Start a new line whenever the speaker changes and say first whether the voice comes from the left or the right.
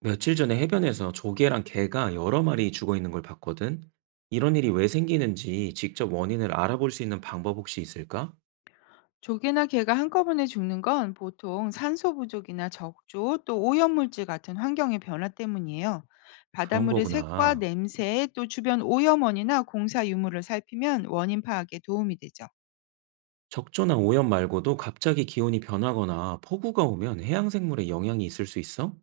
right: 며칠 전에 해변에서 조개랑 개가 여러 마리 죽어 있는 걸 봤거든. 이런 일이 왜 생기는지 직접 원인을 알아볼 수 있는 방법 혹시 있을까?
left: 조개나 게가 한꺼번에 죽는 건 보통 산소 부족이나 적조 또 오염물질 같은 환경의 변화 때문이에요.
right: 그런
left: 바닷물의 색과
right: 거구나.
left: 냄새 또 주변 오염원이나 공사 유물을 살피면 원인 파악에 도움이 되죠.
right: 적조나 오염 말고도 갑자기 기온이 변하거나 폭우가 오면 해양 생물에 영향이 있을 수 있어?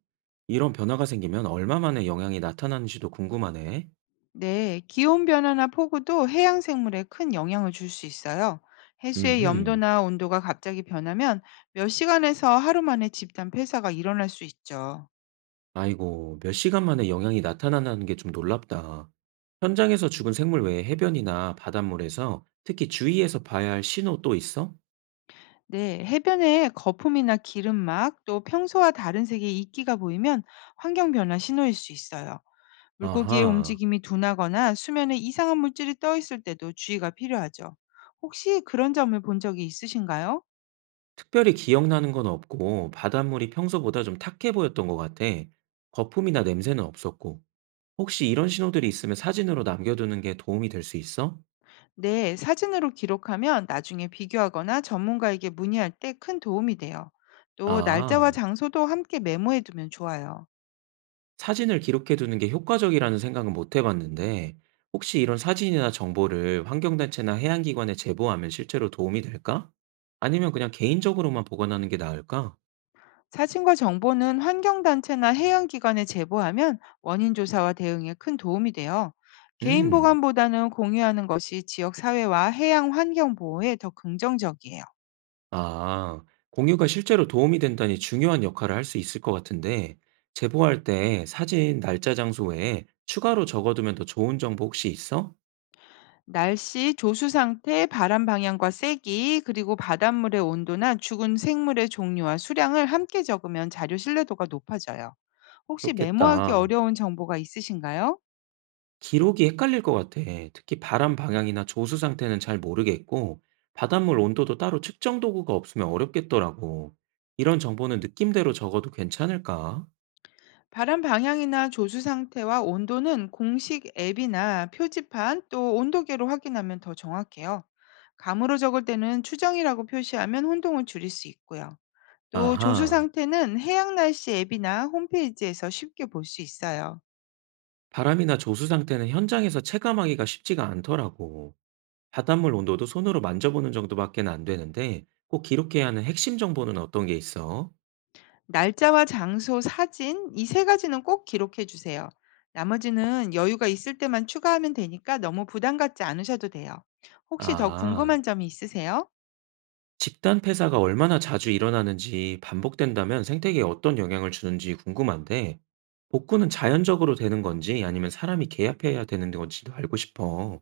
right: 이런 변화가 생기면 얼마 만에 영향이 나타나는지도 궁금하네.
left: 네, 기온 변화나 폭우도 해양 생물에 큰 영향을 줄 수 있어요. 해수의
right: 음흠.
left: 염도나 온도가 갑자기 변하면 몇 시간에서 하루 만에 집단 폐사가 일어날 수 있죠.
right: 아이고, 몇 시간 만에 영향이 나타난다는 게 좀 놀랍다. 현장에서 죽은 생물 외에 해변이나 바닷물에서 특히 주의해서 봐야 할 신호 또 있어?
left: 네, 해변에 거품이나 기름막 또 평소와 다른 색의 이끼가 보이면 환경 변화 신호일 수 있어요. 물고기의
right: 아하.
left: 움직임이 둔하거나 수면에 이상한 물질이 떠 있을 때도 주의가 필요하죠. 혹시 그런 점을 본 적이 있으신가요?
right: 특별히 기억나는 건 없고 바닷물이 평소보다 좀 탁해 보였던 것 같아. 거품이나 냄새는 없었고. 혹시 이런 신호들이 있으면 사진으로 남겨두는 게 도움이 될 수 있어?
left: 네, 사진으로 기록하면 나중에 비교하거나 전문가에게 문의할 때 큰 도움이 돼요. 또 날짜와
right: 아,
left: 장소도 함께 메모해 두면 좋아요.
right: 사진을 기록해두는 게 효과적이라는 생각은 못 해봤는데, 혹시 이런 사진이나 정보를 환경단체나 해양기관에 제보하면 실제로 도움이 될까? 아니면 그냥 개인적으로만 보관하는 게 나을까?
left: 사진과 정보는 환경단체나 해양기관에 제보하면 원인 조사와 대응에 큰 도움이 돼요. 개인
right: 음.
left: 보관보다는 공유하는 것이 지역 사회와 해양 환경 보호에 더 긍정적이에요.
right: 아, 공유가 실제로 도움이 된다니 중요한 역할을 할 수 있을 것 같은데, 제보할 때 사진, 날짜, 장소 외에 추가로 적어두면 더 좋은 정보 혹시 있어?
left: 날씨, 조수 상태, 바람 방향과 세기, 그리고 바닷물의 온도나 죽은 생물의 종류와 수량을 함께 적으면 자료 신뢰도가 높아져요. 혹시 메모하기
right: 그렇겠다.
left: 어려운 정보가 있으신가요?
right: 기록이 헷갈릴 것 같아. 특히 바람 방향이나 조수 상태는 잘 모르겠고, 바닷물 온도도 따로 측정 도구가 없으면 어렵겠더라고. 이런 정보는 느낌대로 적어도 괜찮을까?
left: 바람 방향이나 조수 상태와 온도는 공식 앱이나 표지판 또 온도계로 확인하면 더 정확해요. 감으로 적을 때는 추정이라고 표시하면 혼동을 줄일 수 있고요. 또 조수
right: 아하,
left: 상태는 해양 날씨 앱이나 홈페이지에서 쉽게 볼 수 있어요.
right: 바람이나 조수 상태는 현장에서 체감하기가 쉽지가 않더라고. 바닷물 온도도 손으로 만져보는 정도밖에 안 되는데 꼭 기록해야 하는 핵심 정보는 어떤 게 있어?
left: 날짜와 장소, 사진 이 세 가지는 꼭 기록해 주세요. 나머지는 여유가 있을 때만 추가하면 되니까 너무 부담 갖지 않으셔도 돼요. 혹시 더
right: 아,
left: 궁금한 점이 있으세요?
right: 집단 폐사가 얼마나 자주 일어나는지 반복된다면 생태계에 어떤 영향을 주는지 궁금한데 복구는 자연적으로 되는 건지 아니면 사람이 개입해야 되는 건지도 알고 싶어.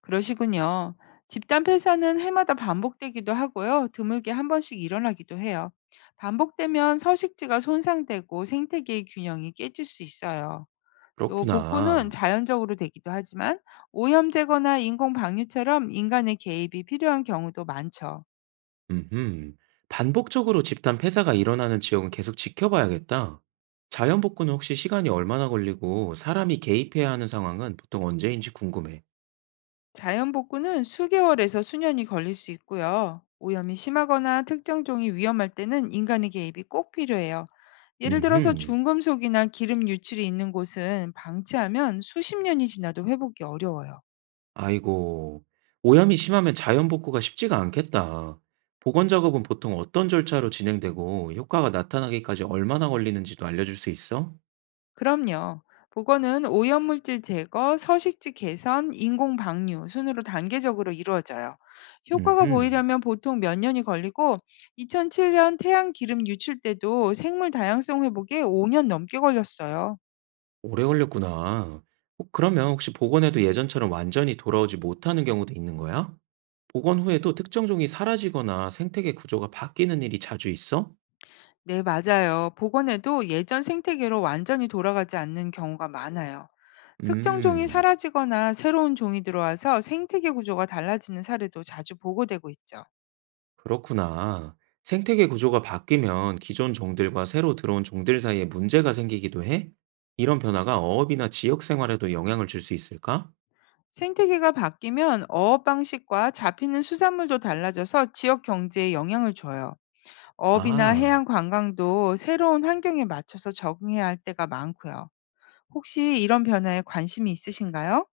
left: 그러시군요. 집단 폐사는 해마다 반복되기도 하고요. 드물게 한 번씩 일어나기도 해요. 반복되면 서식지가 손상되고 생태계의 균형이 깨질 수 있어요. 또 복구는
right: 그렇구나.
left: 자연적으로 되기도 하지만 오염 제거나 인공 방류처럼 인간의 개입이 필요한 경우도 많죠.
right: 음흠. 반복적으로 집단 폐사가 일어나는 지역은 계속 지켜봐야겠다. 자연 복구는 혹시 시간이 얼마나 걸리고 사람이 개입해야 하는 상황은 보통 언제인지 궁금해.
left: 자연 복구는 수개월에서 수년이 걸릴 수 있고요. 오염이 심하거나 특정 종이 위험할 때는 인간의 개입이 꼭 필요해요. 예를 들어서
right: 음흠.
left: 중금속이나 기름 유출이 있는 곳은 방치하면 수십 년이 지나도 회복이 어려워요.
right: 아이고. 오염이 심하면 자연 복구가 쉽지가 않겠다. 복원 작업은 보통 어떤 절차로 진행되고 효과가 나타나기까지 얼마나 걸리는지도 알려줄 수 있어?
left: 그럼요. 복원은 오염물질 제거, 서식지 개선, 인공 방류 순으로 단계적으로 이루어져요. 효과가
right: 음흠.
left: 보이려면 보통 몇 년이 걸리고 2007년 태양 기름 유출 때도 생물 다양성 회복에 5년 넘게 걸렸어요.
right: 오래 걸렸구나. 그러면 혹시 복원해도 예전처럼 완전히 돌아오지 못하는 경우도 있는 거야? 복원 후에도 특정 종이 사라지거나 생태계 구조가 바뀌는 일이 자주 있어?
left: 네, 맞아요. 복원에도 예전 생태계로 완전히 돌아가지 않는 경우가 많아요. 특정 종이
right: 음.
left: 사라지거나 새로운 종이 들어와서 생태계 구조가 달라지는 사례도 자주 보고되고 있죠.
right: 그렇구나. 생태계 구조가 바뀌면 기존 종들과 새로 들어온 종들 사이에 문제가 생기기도 해? 이런 변화가 어업이나 지역 생활에도 영향을 줄 수 있을까?
left: 생태계가 바뀌면 어업 방식과 잡히는 수산물도 달라져서 지역 경제에 영향을 줘요. 어업이나
right: 아,
left: 해양 관광도 새로운 환경에 맞춰서 적응해야 할 때가 많고요. 혹시 이런 변화에 관심이 있으신가요?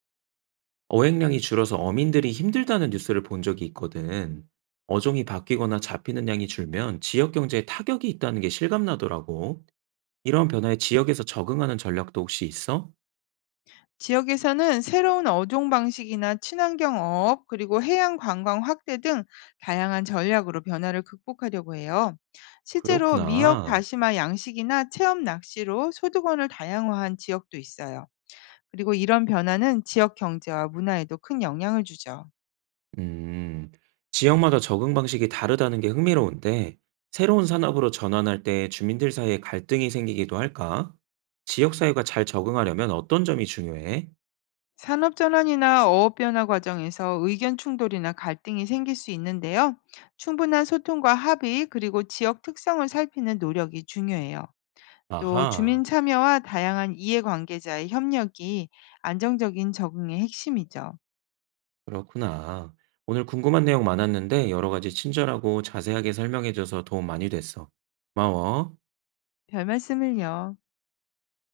right: 어획량이 줄어서 어민들이 힘들다는 뉴스를 본 적이 있거든. 어종이 바뀌거나 잡히는 양이 줄면 지역 경제에 타격이 있다는 게 실감나더라고. 이런 변화에 지역에서 적응하는 전략도 혹시 있어?
left: 지역에서는 새로운 어종 방식이나 친환경 어업, 그리고 해양 관광 확대 등 다양한 전략으로 변화를 극복하려고 해요. 실제로 미역
right: 그렇구나.
left: 다시마 양식이나 체험 낚시로 소득원을 다양화한 지역도 있어요. 그리고 이런 변화는 지역 경제와 문화에도 큰 영향을 주죠.
right: 음, 지역마다 적응 방식이 다르다는 게 흥미로운데, 새로운 산업으로 전환할 때 주민들 사이에 갈등이 생기기도 할까? 지역 사회가 잘 적응하려면 어떤 점이 중요해?
left: 산업 전환이나 어업 변화 과정에서 의견 충돌이나 갈등이 생길 수 있는데요. 충분한 소통과 합의, 그리고 지역 특성을 살피는 노력이 중요해요. 또
right: 아하,
left: 주민 참여와 다양한 이해관계자의 협력이 안정적인 적응의 핵심이죠.
right: 그렇구나. 오늘 궁금한 내용 많았는데 여러 가지 친절하고 자세하게 설명해줘서 도움 많이 됐어. 고마워.
left: 별 말씀을요.